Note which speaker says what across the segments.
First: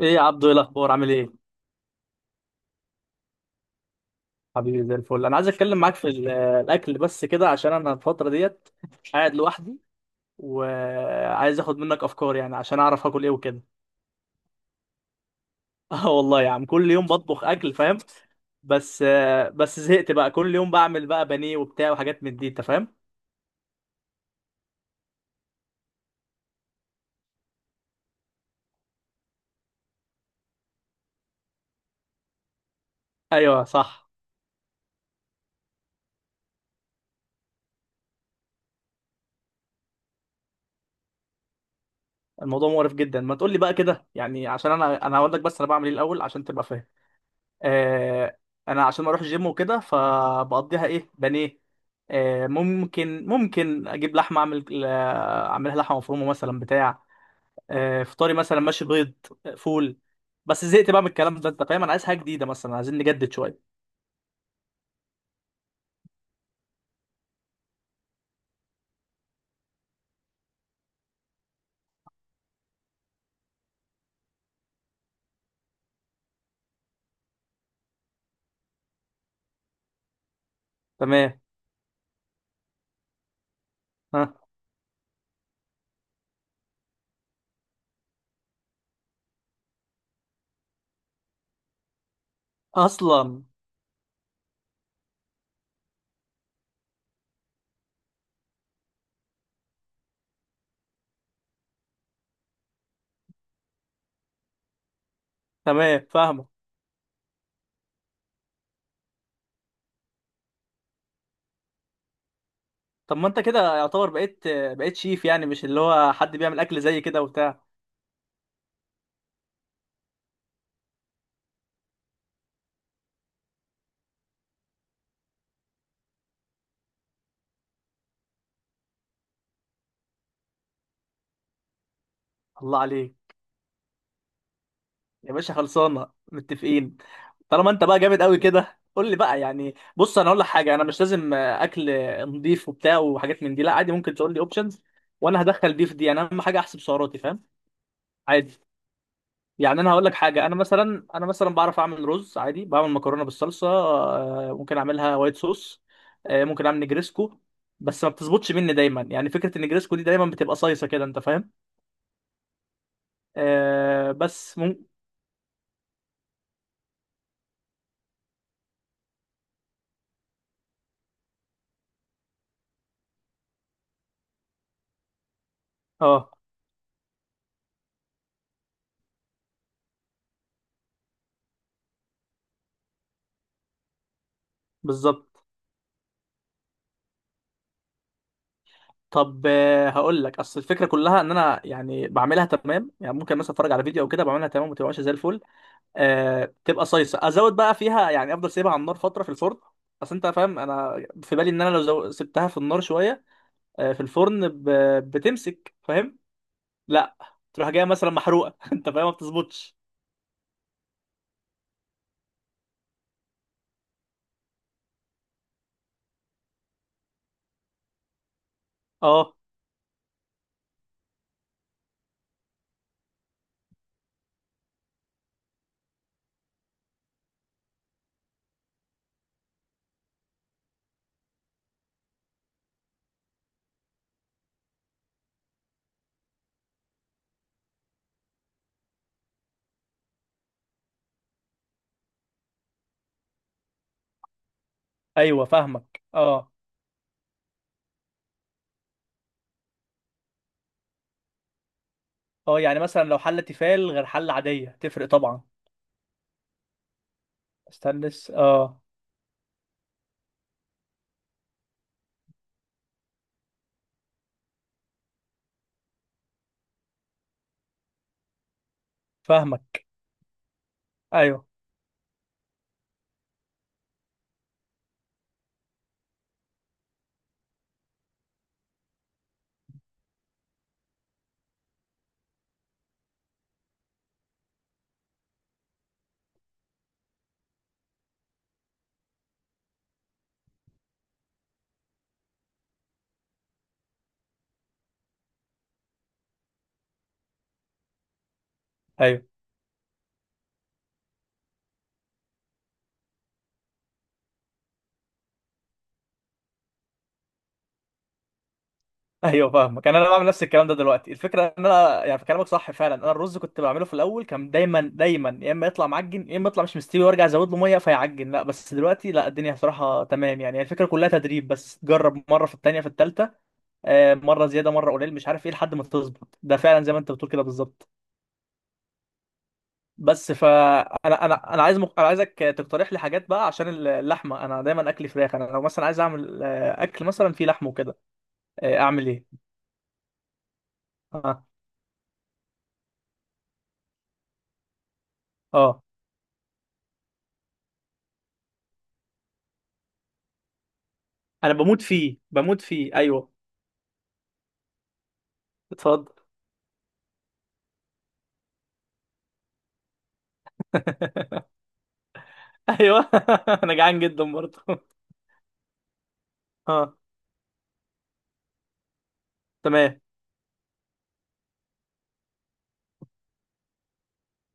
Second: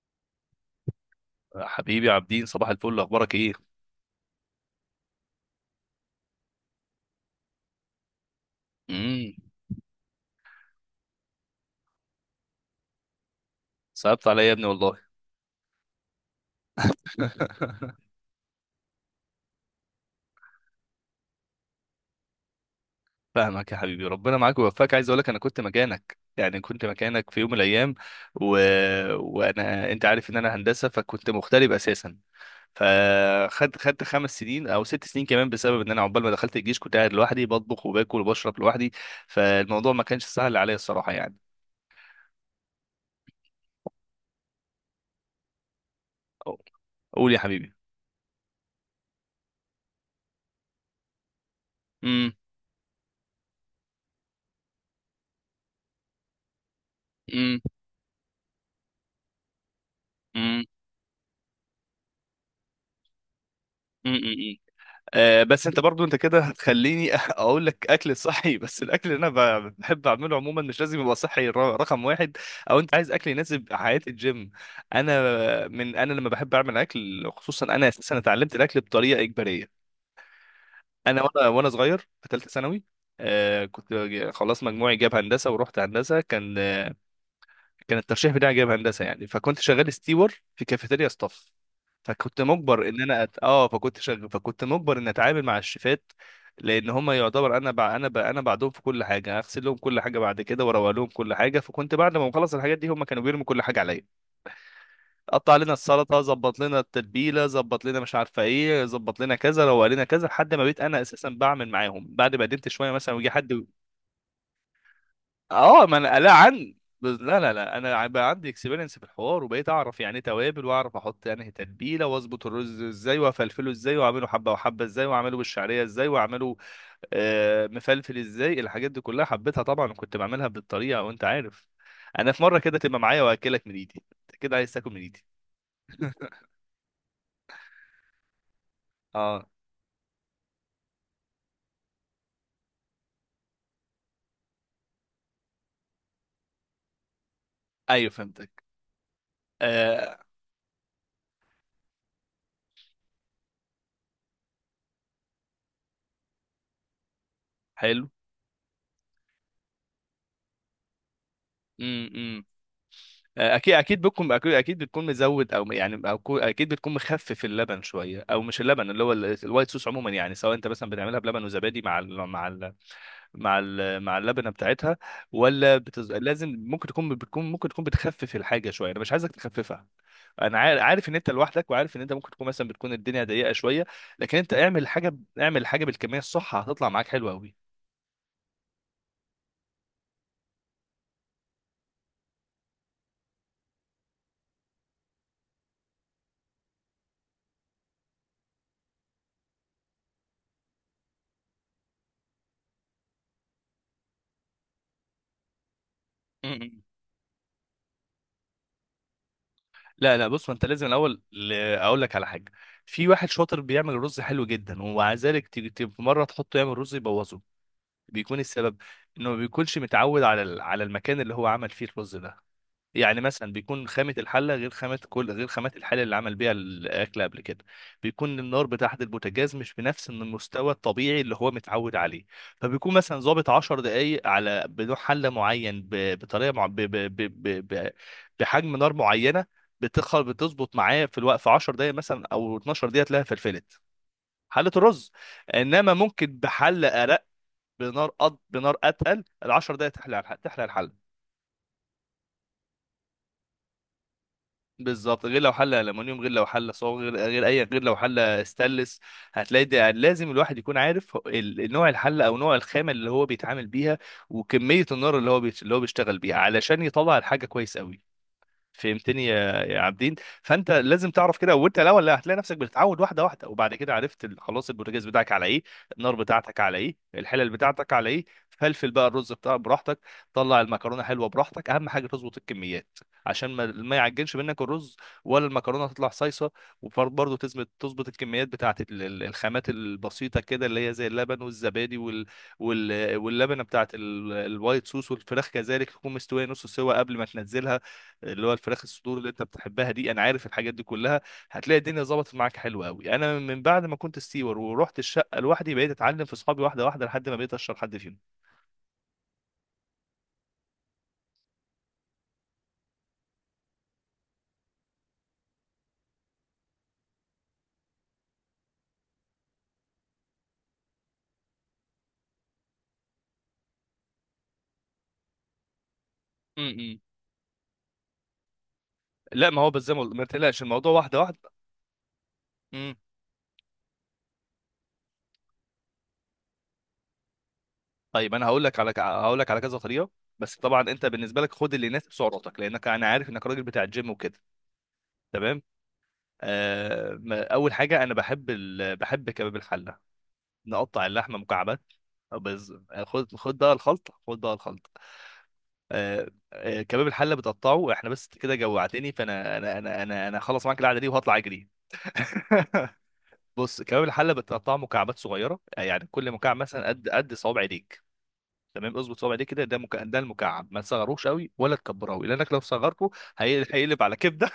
Speaker 1: ايه يا عبدو، ايه الاخبار؟ عامل ايه؟
Speaker 2: حبيبي عابدين، صباح الفل. اخبارك ايه؟
Speaker 1: حبيبي زي الفل. انا عايز اتكلم معاك في الاكل بس كده، عشان انا الفتره ديت
Speaker 2: امم.
Speaker 1: قاعد لوحدي، وعايز اخد منك افكار يعني عشان اعرف اكل ايه وكده.
Speaker 2: صعبت عليا يا ابني والله.
Speaker 1: اه والله يا عم، كل يوم بطبخ اكل، فاهم؟ بس بس زهقت بقى، كل يوم بعمل بقى بانيه وبتاع وحاجات من دي، انت فاهم.
Speaker 2: فاهمك يا حبيبي، ربنا معاك ويوفقك. عايز اقول لك، انا كنت مكانك، يعني كنت مكانك في يوم من الايام. و... وانا انت عارف ان انا هندسه، فكنت مغترب اساسا.
Speaker 1: ايوه
Speaker 2: فخدت خدت
Speaker 1: صح.
Speaker 2: خمس سنين او ست سنين كمان، بسبب ان انا عقبال ما دخلت الجيش كنت قاعد لوحدي بطبخ وباكل وبشرب لوحدي. فالموضوع ما كانش سهل عليا الصراحه يعني.
Speaker 1: الموضوع مقرف جدا، ما تقول لي بقى كده يعني، عشان انا هقول لك بس انا بعمل ايه الاول عشان
Speaker 2: أو-
Speaker 1: تبقى فاهم.
Speaker 2: قول يا حبيبي.
Speaker 1: آه، انا عشان اروح الجيم وكده، فبقضيها ايه، بانيه.
Speaker 2: امم.
Speaker 1: ممكن اجيب لحمه، اعمل اعملها لحمه مفرومه مثلا، بتاع. فطاري مثلا، ماشي، بيض. فول. بس زهقت بقى من الكلام ده، انت فاهم، انا عايز حاجه جديده مثلا، عايزين نجدد شويه.
Speaker 2: امم. بس انت برضو انت كده هتخليني اقول لك اكل صحي، بس الاكل اللي انا بحب اعمله عموما مش لازم يبقى صحي، رقم واحد. او انت عايز اكل يناسب حياه الجيم. انا من انا لما بحب اعمل اكل، خصوصا انا اساسا اتعلمت الاكل بطريقه اجباريه. انا
Speaker 1: تمام.
Speaker 2: وانا وانا صغير في ثالثه ثانوي. كنت
Speaker 1: ها.
Speaker 2: خلاص مجموعي جاب هندسه ورحت هندسه. كان الترشيح بتاعي جايب هندسه يعني، فكنت شغال ستيور في كافيتيريا ستاف. فكنت مجبر ان انا أت...
Speaker 1: اصلا.
Speaker 2: اه فكنت شغال، فكنت مجبر ان اتعامل مع الشيفات، لان هم يعتبر انا بع... انا ب... انا بعدهم في كل حاجه، اغسل لهم كل حاجه بعد كده، واروق لهم كل حاجه. فكنت بعد ما بخلص الحاجات دي هم كانوا بيرموا كل حاجه عليا. قطع لنا
Speaker 1: تمام،
Speaker 2: السلطه،
Speaker 1: فاهمه.
Speaker 2: ظبط لنا التتبيله، ظبط لنا مش عارفه ايه، ظبط لنا كذا، روق لنا كذا، لحد ما بقيت انا اساسا بعمل معاهم بعد ما قدمت شويه مثلا
Speaker 1: طب ما
Speaker 2: ويجي
Speaker 1: انت
Speaker 2: حد.
Speaker 1: كده يعتبر بقيت شيف يعني، مش اللي
Speaker 2: اه، ما
Speaker 1: هو
Speaker 2: انا لا
Speaker 1: حد بيعمل
Speaker 2: عن
Speaker 1: اكل زي كده
Speaker 2: لا لا
Speaker 1: وبتاع؟
Speaker 2: لا، بقى عندي اكسبيرينس في الحوار، وبقيت اعرف يعني ايه توابل، واعرف احط انهي تتبيله، واظبط الرز ازاي، وافلفله ازاي، واعمله حبه وحبه ازاي، واعمله بالشعريه ازاي، واعمله مفلفل ازاي. الحاجات دي كلها حبيتها طبعا، وكنت بعملها بالطريقه، وانت عارف انا في مره كده
Speaker 1: الله
Speaker 2: تبقى معايا
Speaker 1: عليك
Speaker 2: واكلك من ايدي، انت كده عايز تاكل من ايدي.
Speaker 1: يا باشا، خلصانه، متفقين. طالما انت بقى جامد قوي كده، قول لي بقى
Speaker 2: اه.
Speaker 1: يعني. بص انا اقول لك حاجه، انا مش لازم اكل نضيف وبتاع وحاجات من دي، لا عادي، ممكن تقول لي اوبشنز، وانا هدخل دي في دي، انا اهم حاجه احسب سعراتي، فاهم؟
Speaker 2: ايوه
Speaker 1: عادي.
Speaker 2: فهمتك.
Speaker 1: يعني انا هقول لك
Speaker 2: آه
Speaker 1: حاجه، انا مثلا بعرف اعمل رز عادي، بعمل مكرونه بالصلصه، ممكن اعملها وايت صوص، ممكن اعمل نجريسكو، بس
Speaker 2: حلو.
Speaker 1: ما بتظبطش مني دايما يعني، فكره النجريسكو دي دايما بتبقى صيصه كده، انت فاهم.
Speaker 2: إمم، إمم. اكيد اكيد بتكون اكيد
Speaker 1: بس
Speaker 2: اكيد
Speaker 1: ممكن.
Speaker 2: بتكون مزود، او يعني اكيد بتكون مخفف اللبن شويه، او مش اللبن، اللي هو الوايت صوص. عموما يعني، سواء انت مثلا بتعملها بلبن وزبادي مع ال مع ال مع ال مع اللبنه بتاعتها،
Speaker 1: اه
Speaker 2: لازم. ممكن تكون بتخفف الحاجه شويه، انا مش عايزك تخففها. عارف ان انت لوحدك، وعارف ان انت ممكن تكون مثلا بتكون الدنيا ضيقه شويه. لكن انت اعمل حاجه،
Speaker 1: بالظبط.
Speaker 2: اعمل حاجه بالكميه الصح، هتطلع معاك حلوه
Speaker 1: طب هقول لك، اصل الفكره كلها ان انا يعني بعملها تمام يعني، ممكن مثلا اتفرج على فيديو او كده بعملها تمام، وما تبقاش زي الفل، أه تبقى صيصه، ازود بقى فيها يعني، افضل سيبها على النار فتره في الفرن. اصل انت فاهم انا في بالي ان انا لو سبتها في النار شويه، أه في الفرن بتمسك، فاهم؟
Speaker 2: قوي.
Speaker 1: لا تروح جايه مثلا محروقه، انت فاهم، ما بتظبطش.
Speaker 2: لا لا، بص، ما انت لازم الاول اقول لك على حاجه. في واحد شاطر بيعمل رز حلو جدا، ومع ذلك تيجي في مره تحطه يعمل رز يبوظه. بيكون السبب انه
Speaker 1: اه
Speaker 2: ما بيكونش متعود على على المكان اللي هو عمل فيه الرز ده. يعني مثلا بيكون خامة الحلة غير خامة كل غير خامات الحلة اللي عمل بيها الأكل قبل كده. بيكون النار بتاعة البوتاجاز مش بنفس إن المستوى الطبيعي اللي هو متعود عليه. فبيكون مثلا ظابط 10 دقايق على بنوع حلة معين، بطريقة مع... ب... ب... ب... ب... ب- بحجم نار معينة. بتخل بتظبط معاه في الوقت في 10 دقايق مثلا أو 12 دقيقة تلاقيها فلفلت حلة الرز.
Speaker 1: ايوه،
Speaker 2: إنما
Speaker 1: فاهمك.
Speaker 2: ممكن
Speaker 1: اه.
Speaker 2: بحلة أرق، بنار بنار أتقل، ال 10 دقايق تحلى تحلى الحلة.
Speaker 1: اه يعني مثلا لو حله تيفال غير حله عاديه، تفرق
Speaker 2: بالظبط، غير
Speaker 1: طبعا.
Speaker 2: لو حله المونيوم، غير لو حله صاج، غير غير اي غير لو
Speaker 1: استنس،
Speaker 2: حله
Speaker 1: اه.
Speaker 2: ستانلس. هتلاقي ده لازم الواحد يكون عارف نوع الحله او نوع الخامه اللي هو بيتعامل بيها، وكميه النار اللي هو اللي هو بيشتغل بيها علشان يطلع الحاجه كويس قوي. فهمتني يا
Speaker 1: فاهمك.
Speaker 2: عابدين؟ فانت لازم تعرف
Speaker 1: ايوه
Speaker 2: كده، وانت الاول لا، هتلاقي نفسك بتتعود واحده واحده، وبعد كده عرفت خلاص البوتاجاز بتاعك على ايه، النار بتاعتك على ايه، الحلل بتاعتك على ايه، فلفل بقى الرز بتاعك براحتك، طلع المكرونه حلوه براحتك. اهم حاجه تظبط الكميات، عشان ما يعجنش منك الرز ولا المكرونه تطلع صيصه. وبرضه تظبط تظبط الكميات بتاعت الخامات البسيطه كده، اللي هي زي اللبن والزبادي واللبنه بتاعت الوايت صوص. والفراخ كذلك تكون مستويه نص سوا قبل ما تنزلها، اللي هو الفراخ الصدور
Speaker 1: ايوه.
Speaker 2: اللي انت بتحبها دي، انا عارف الحاجات دي كلها. هتلاقي الدنيا ظبطت معاك حلو قوي. انا من بعد ما كنت ستيور ورحت الشقه لوحدي بقيت اتعلم في اصحابي واحده واحده، لحد ما بقيت اشهر حد فيهم.
Speaker 1: ايوه فاهمك. انا بعمل نفس الكلام ده دلوقتي، الفكره ان انا يعني في كلامك صح فعلا، انا الرز كنت بعمله في الاول، كان دايما يا اما يطلع معجن، يا اما يطلع مش مستوي، وارجع ازود له ميه فيعجن، لا بس دلوقتي لا الدنيا بصراحه تمام يعني، هي الفكره كلها تدريب بس، جرب مره، في التانيه في التالته، مره زياده مره قليل مش عارف ايه، لحد ما تظبط، ده فعلا زي ما
Speaker 2: امم.
Speaker 1: انت بتقول كده بالظبط.
Speaker 2: لا، ما هو بس زي ما ما
Speaker 1: بس
Speaker 2: تقلقش،
Speaker 1: فانا
Speaker 2: الموضوع واحده
Speaker 1: انا
Speaker 2: واحده.
Speaker 1: انا أنا عايز انا عايزك تقترح
Speaker 2: امم.
Speaker 1: لي حاجات بقى، عشان اللحمه انا دايما اكل فراخ، انا لو مثلا عايز اعمل اكل مثلا فيه لحم وكده.
Speaker 2: طيب، انا هقول لك على ك-
Speaker 1: اعمل
Speaker 2: هقول
Speaker 1: ايه؟
Speaker 2: لك على كذا طريقه، بس طبعا انت بالنسبه
Speaker 1: اه.
Speaker 2: لك خد اللي يناسب سعراتك، لانك انا عارف انك راجل بتاع الجيم وكده. تمام.
Speaker 1: اه
Speaker 2: آه اول حاجه انا بحب كباب الحله. نقطع اللحمه
Speaker 1: انا
Speaker 2: مكعبات.
Speaker 1: بموت فيه، بموت
Speaker 2: بز...
Speaker 1: فيه، ايوه.
Speaker 2: خد بقى الخلطه، خد بقى الخلطه.
Speaker 1: اتفضل.
Speaker 2: كباب الحله بتقطعه احنا. بس كده جوعتني، فانا انا انا انا انا هخلص معاك القعده دي وهطلع اجري.
Speaker 1: ايوه. انا
Speaker 2: بص،
Speaker 1: جعان
Speaker 2: كباب
Speaker 1: جدا
Speaker 2: الحله
Speaker 1: برضه.
Speaker 2: بتقطعه مكعبات صغيره، يعني كل مكعب مثلا
Speaker 1: اه
Speaker 2: قد صوابع ايديك. تمام، اظبط صوابع ايديك كده، ده
Speaker 1: تمام.
Speaker 2: مكعب، ده المكعب. ما تصغروش قوي ولا تكبروه قوي، لانك لو صغرته هيقلب على كبده.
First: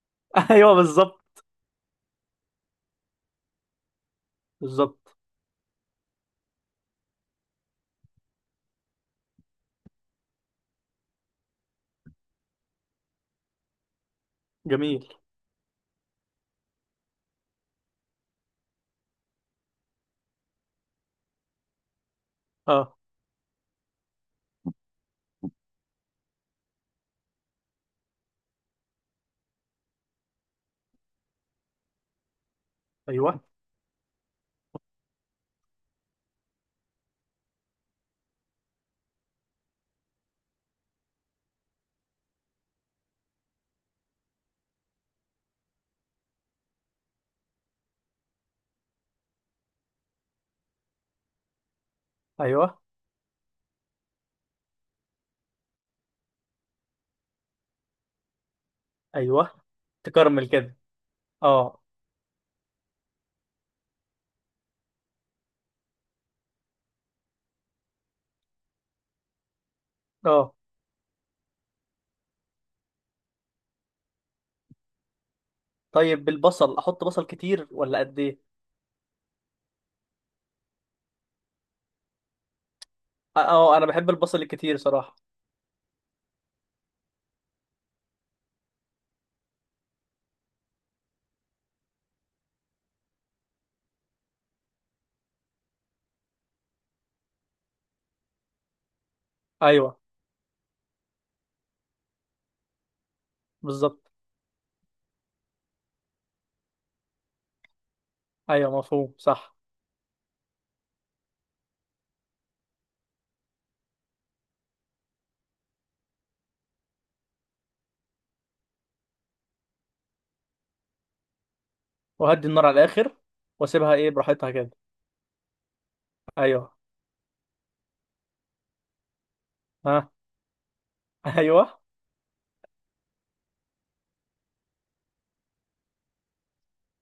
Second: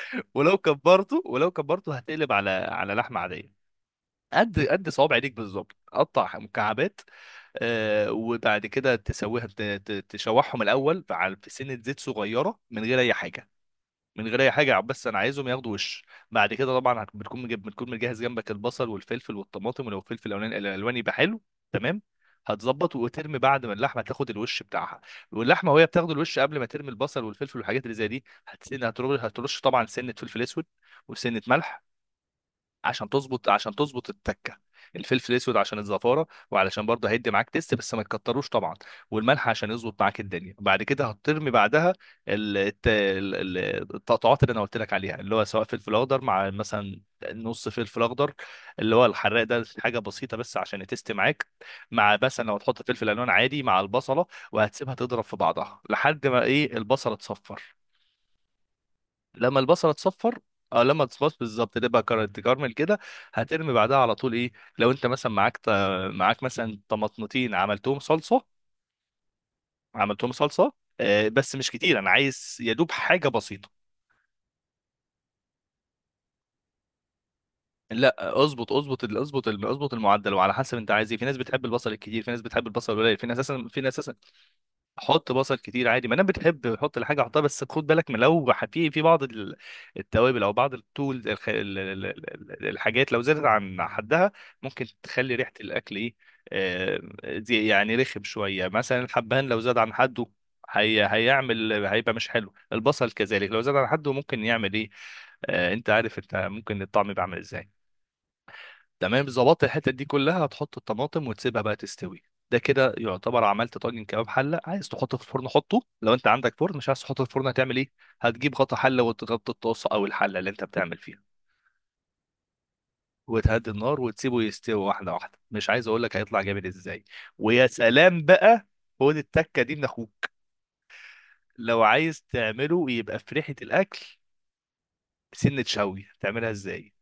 Speaker 2: ولو
Speaker 1: ايوه
Speaker 2: كبرته،
Speaker 1: بالظبط.
Speaker 2: ولو كبرته هتقلب على على لحمه عاديه. قد صوابع
Speaker 1: بالظبط.
Speaker 2: ايدك بالظبط، قطع مكعبات. وبعد كده تسويها تشوحهم الاول في سنه زيت صغيره، من غير اي حاجه، من غير اي حاجه، بس
Speaker 1: جميل.
Speaker 2: انا عايزهم ياخدوا وش. بعد كده طبعا بتكون مجيب، بتكون مجهز جنبك البصل والفلفل والطماطم، ولو الفلفل الالواني يبقى حلو. تمام، هتظبط
Speaker 1: اه.
Speaker 2: وترمي بعد ما اللحمه تاخد الوش بتاعها. واللحمه وهي بتاخد الوش، قبل ما ترمي البصل والفلفل والحاجات اللي زي دي، هتسن هترش هترش طبعا سنه فلفل اسود، وسنه ملح، عشان
Speaker 1: ايوه.
Speaker 2: تظبط عشان تظبط التكه. الفلفل الاسود عشان الزفاره، وعلشان برضه هيدي معاك تيست، بس ما تكتروش طبعا. والملح عشان يظبط معاك الدنيا. بعد كده هترمي بعدها ال- الت- ال- ال- التقطعات اللي انا قلت لك عليها، اللي هو سواء فلفل اخضر، مع مثلا نص فلفل اخضر اللي هو الحراق ده، حاجه بسيطه بس عشان يتست معاك، مع مثلا لو
Speaker 1: ايوه.
Speaker 2: هتحط فلفل الوان عادي مع البصله. وهتسيبها تضرب في بعضها لحد ما ايه البصله تصفر. لما
Speaker 1: ايوه.
Speaker 2: البصله تصفر،
Speaker 1: تكرمل كده.
Speaker 2: او لما تصبص بالظبط،
Speaker 1: اه.
Speaker 2: تبقى تكرمل كده. هترمي بعدها على طول ايه، لو انت مثلا معاك معاك مثلا طماطمتين عملتهم صلصه، عملتهم
Speaker 1: اه.
Speaker 2: صلصه بس مش كتير، انا عايز يا دوب حاجه بسيطه.
Speaker 1: طيب بالبصل، احط بصل كتير ولا قد ايه؟
Speaker 2: لا، اظبط المعدل، وعلى حسب انت عايز ايه. في ناس بتحب البصل الكتير، في ناس بتحب البصل القليل، في ناس
Speaker 1: اه
Speaker 2: اساسا، في
Speaker 1: انا
Speaker 2: ناس
Speaker 1: بحب
Speaker 2: اساسا
Speaker 1: البصل الكتير صراحه.
Speaker 2: حط بصل كتير عادي. ما انا بتحب حط الحاجه، حطها. بس خد بالك من لو في بعض التوابل، او بعض التول الحاجات، لو زادت عن حدها ممكن تخلي ريحه الاكل ايه، آه، دي يعني رخم شويه. مثلا الحبهان لو زاد عن
Speaker 1: ايوه
Speaker 2: حده، هي هيعمل هيبقى مش حلو. البصل كذلك لو زاد عن
Speaker 1: بالظبط.
Speaker 2: حده ممكن يعمل ايه، انت عارف، انت ممكن الطعم يبقى عامل ازاي.
Speaker 1: ايوه مفهوم،
Speaker 2: تمام،
Speaker 1: صح.
Speaker 2: ظبطت الحته دي كلها، هتحط الطماطم وتسيبها بقى تستوي. ده كده يعتبر عملت طاجن كباب حله. عايز تحطه في الفرن حطه لو انت عندك فرن، مش عايز تحطه في الفرن هتعمل ايه؟ هتجيب غطا حله وتغطي الطاسه او الحله اللي انت بتعمل فيها،
Speaker 1: وهدي النار على الاخر.
Speaker 2: وتهدي
Speaker 1: واسيبها
Speaker 2: النار،
Speaker 1: ايه،
Speaker 2: وتسيبه
Speaker 1: براحتها كده.
Speaker 2: يستوي واحده واحده، مش عايز اقول لك هيطلع جامد
Speaker 1: ايوه.
Speaker 2: ازاي. ويا سلام بقى، خد التكه دي من
Speaker 1: ها.
Speaker 2: اخوك.
Speaker 1: ايوه.
Speaker 2: لو عايز تعمله يبقى في ريحه الاكل، سنه شوي تعملها ازاي؟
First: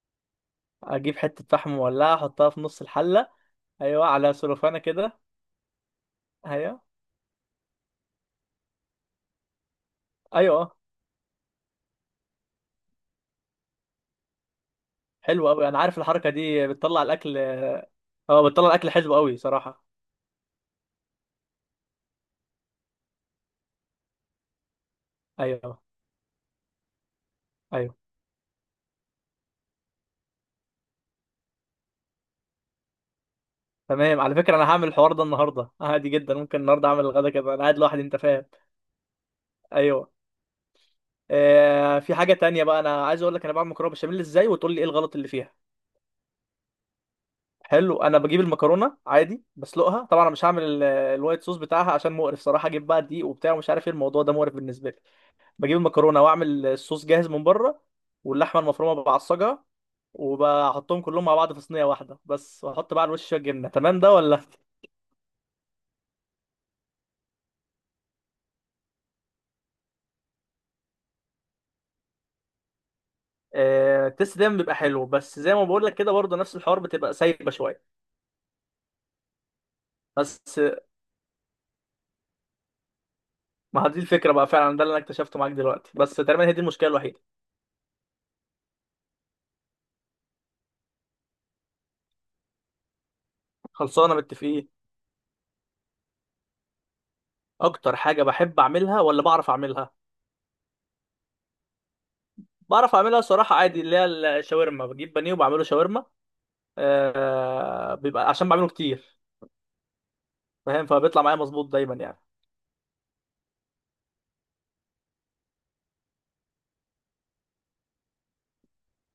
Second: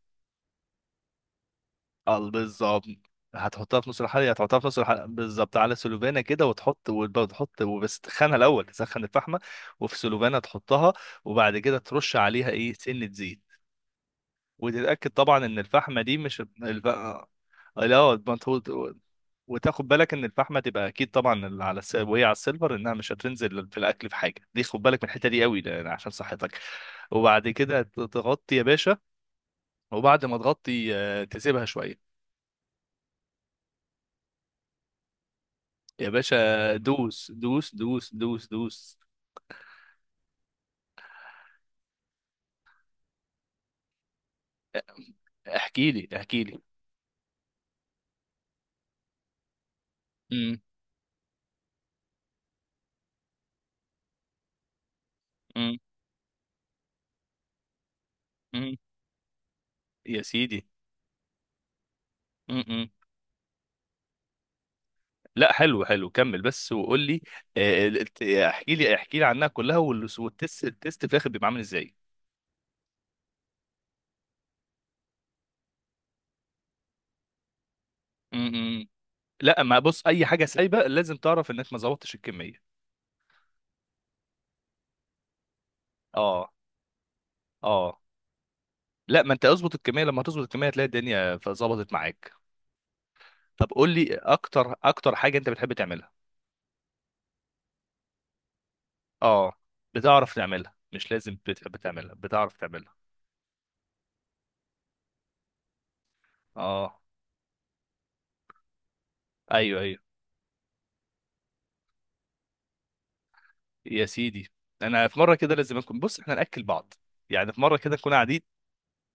Speaker 1: اجيب حته فحم مولعه،
Speaker 2: اه
Speaker 1: احطها في نص
Speaker 2: بالظبط.
Speaker 1: الحله.
Speaker 2: هتحطها في نص
Speaker 1: ايوه
Speaker 2: الحلقة،
Speaker 1: على
Speaker 2: هتحطها في
Speaker 1: سلوفانه
Speaker 2: نص الحلقة
Speaker 1: كده.
Speaker 2: بالظبط، على سلوفانة كده،
Speaker 1: ايوه.
Speaker 2: وتحط وتحط وبس، تخنها الأول، تسخن الفحمة. وفي سلوفانة
Speaker 1: ايوه اه.
Speaker 2: تحطها، وبعد كده ترش عليها إيه سنة زيت. وتتأكد طبعا
Speaker 1: حلو
Speaker 2: إن
Speaker 1: قوي، انا عارف
Speaker 2: الفحمة دي
Speaker 1: الحركه
Speaker 2: مش
Speaker 1: دي
Speaker 2: الف...
Speaker 1: بتطلع
Speaker 2: آه،
Speaker 1: الاكل.
Speaker 2: لا، ما
Speaker 1: اه بتطلع الاكل
Speaker 2: تحط-
Speaker 1: حلو قوي صراحه.
Speaker 2: وتاخد بالك إن الفحمة تبقى أكيد طبعا وهي على السيلفر، إنها مش هتنزل في الأكل في حاجة. دي خد بالك من الحتة دي قوي،
Speaker 1: ايوه.
Speaker 2: عشان صحتك. وبعد كده
Speaker 1: ايوه.
Speaker 2: تغطي يا باشا، وبعد ما تغطي تسيبها شوية.
Speaker 1: تمام، على فكره انا هعمل الحوار ده النهارده
Speaker 2: يا
Speaker 1: عادي جدا،
Speaker 2: باشا
Speaker 1: ممكن النهارده اعمل
Speaker 2: دوس
Speaker 1: الغدا كده، انا
Speaker 2: دوس
Speaker 1: قاعد لوحدي
Speaker 2: دوس
Speaker 1: انت
Speaker 2: دوس
Speaker 1: فاهم.
Speaker 2: دوس.
Speaker 1: ايوه. آه في حاجه تانية بقى انا عايز اقول لك، انا بعمل مكرونه بشاميل ازاي، وتقول لي ايه الغلط اللي فيها.
Speaker 2: احكي لي احكي لي.
Speaker 1: حلو، انا بجيب المكرونه عادي، بسلقها طبعا، انا مش
Speaker 2: امم.
Speaker 1: هعمل الوايت صوص بتاعها، عشان مقرف صراحه، اجيب بقى دقيق وبتاع ومش عارف ايه، الموضوع ده مقرف بالنسبه لي.
Speaker 2: امم.
Speaker 1: بجيب المكرونه واعمل الصوص جاهز من بره، واللحمه
Speaker 2: امم.
Speaker 1: المفرومه بعصجها،
Speaker 2: يا سيدي.
Speaker 1: وبحطهم كلهم مع بعض في صينيه واحده بس،
Speaker 2: امم.
Speaker 1: واحط بقى على الوش شويه جبنه، تمام ده ولا؟
Speaker 2: لا، حلو حلو، كمل بس وقول لي، احكي لي احكي لي عنها كلها، والتست في الاخر بيبقى عامل ازاي.
Speaker 1: التست دايما بيبقى حلو، بس زي ما بقول لك كده برضه نفس الحوار، بتبقى سايبه شويه.
Speaker 2: امم. لا، ما بص، اي حاجه
Speaker 1: بس
Speaker 2: سايبه لازم تعرف انك ما ظبطتش الكميه.
Speaker 1: ما هي دي الفكره بقى فعلا، ده اللي انا اكتشفته معاك دلوقتي، بس تقريبا
Speaker 2: اه.
Speaker 1: هي دي المشكله الوحيده.
Speaker 2: اه. لا، ما انت اظبط الكميه، لما تظبط الكميه هتلاقي الدنيا فظبطت معاك. طب قول لي
Speaker 1: خلصانه، متفقين.
Speaker 2: اكتر اكتر حاجه انت بتحب تعملها.
Speaker 1: اكتر حاجه بحب اعملها، ولا بعرف
Speaker 2: اه،
Speaker 1: اعملها؟
Speaker 2: بتعرف تعملها، مش لازم بتحب تعملها، بتعرف تعملها.
Speaker 1: بعرف اعملها صراحه، عادي، اللي هي الشاورما، بجيب بانيه وبعمله شاورما،
Speaker 2: اه.
Speaker 1: بيبقى عشان بعمله كتير،
Speaker 2: ايوه ايوه.
Speaker 1: فاهم، فبيطلع معايا مظبوط دايما يعني.
Speaker 2: يا سيدي. انا في مره كده لازم اكون، بص احنا ناكل بعض، يعني في مره كده نكون قاعدين،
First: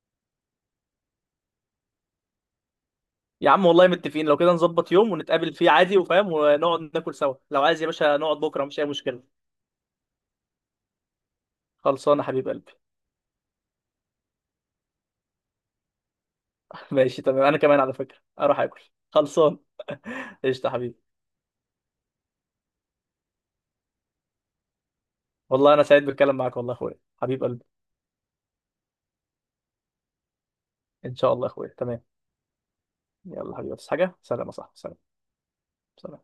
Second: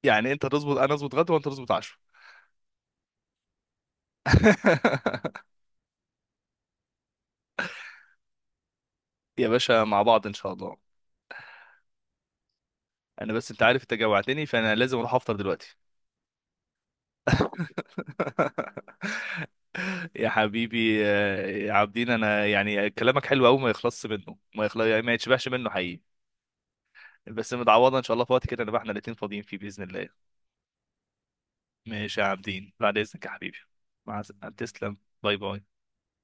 Speaker 2: يعني انت تظبط انا اظبط غدا وانت تظبط عشاء.
Speaker 1: يا عم والله متفقين، لو كده نظبط يوم ونتقابل فيه عادي، وفاهم، ونقعد ناكل سوا، لو عايز يا باشا نقعد بكره مش اي مشكله.
Speaker 2: يا باشا مع بعض ان شاء الله.
Speaker 1: خلصان يا حبيب قلبي.
Speaker 2: انا بس انت عارف انت جوعتني، فانا لازم اروح افطر دلوقتي.
Speaker 1: ماشي تمام، انا كمان على فكره اروح اكل، خلصان.
Speaker 2: يا
Speaker 1: قشطه يا
Speaker 2: حبيبي،
Speaker 1: حبيبي.
Speaker 2: يا عابدين، انا يعني كلامك حلو قوي، ما يخلصش منه، ما يخلص يعني، ما يتشبعش منه
Speaker 1: والله انا سعيد
Speaker 2: حقيقي.
Speaker 1: بالكلام معاك والله يا اخويا. حبيب
Speaker 2: بس
Speaker 1: قلبي.
Speaker 2: متعوضه ان شاء الله في وقت كده نبقى احنا الاتنين فاضيين فيه باذن الله.
Speaker 1: ان شاء الله يا اخويا، تمام.
Speaker 2: ماشي يا عابدين، بعد إذنك يا
Speaker 1: يلا
Speaker 2: حبيبي.
Speaker 1: حبيبي، بس حاجه،
Speaker 2: مع
Speaker 1: سلام يا
Speaker 2: السلامة،
Speaker 1: صاحبي، سلام.
Speaker 2: تسلم. باي باي.
Speaker 1: سلام.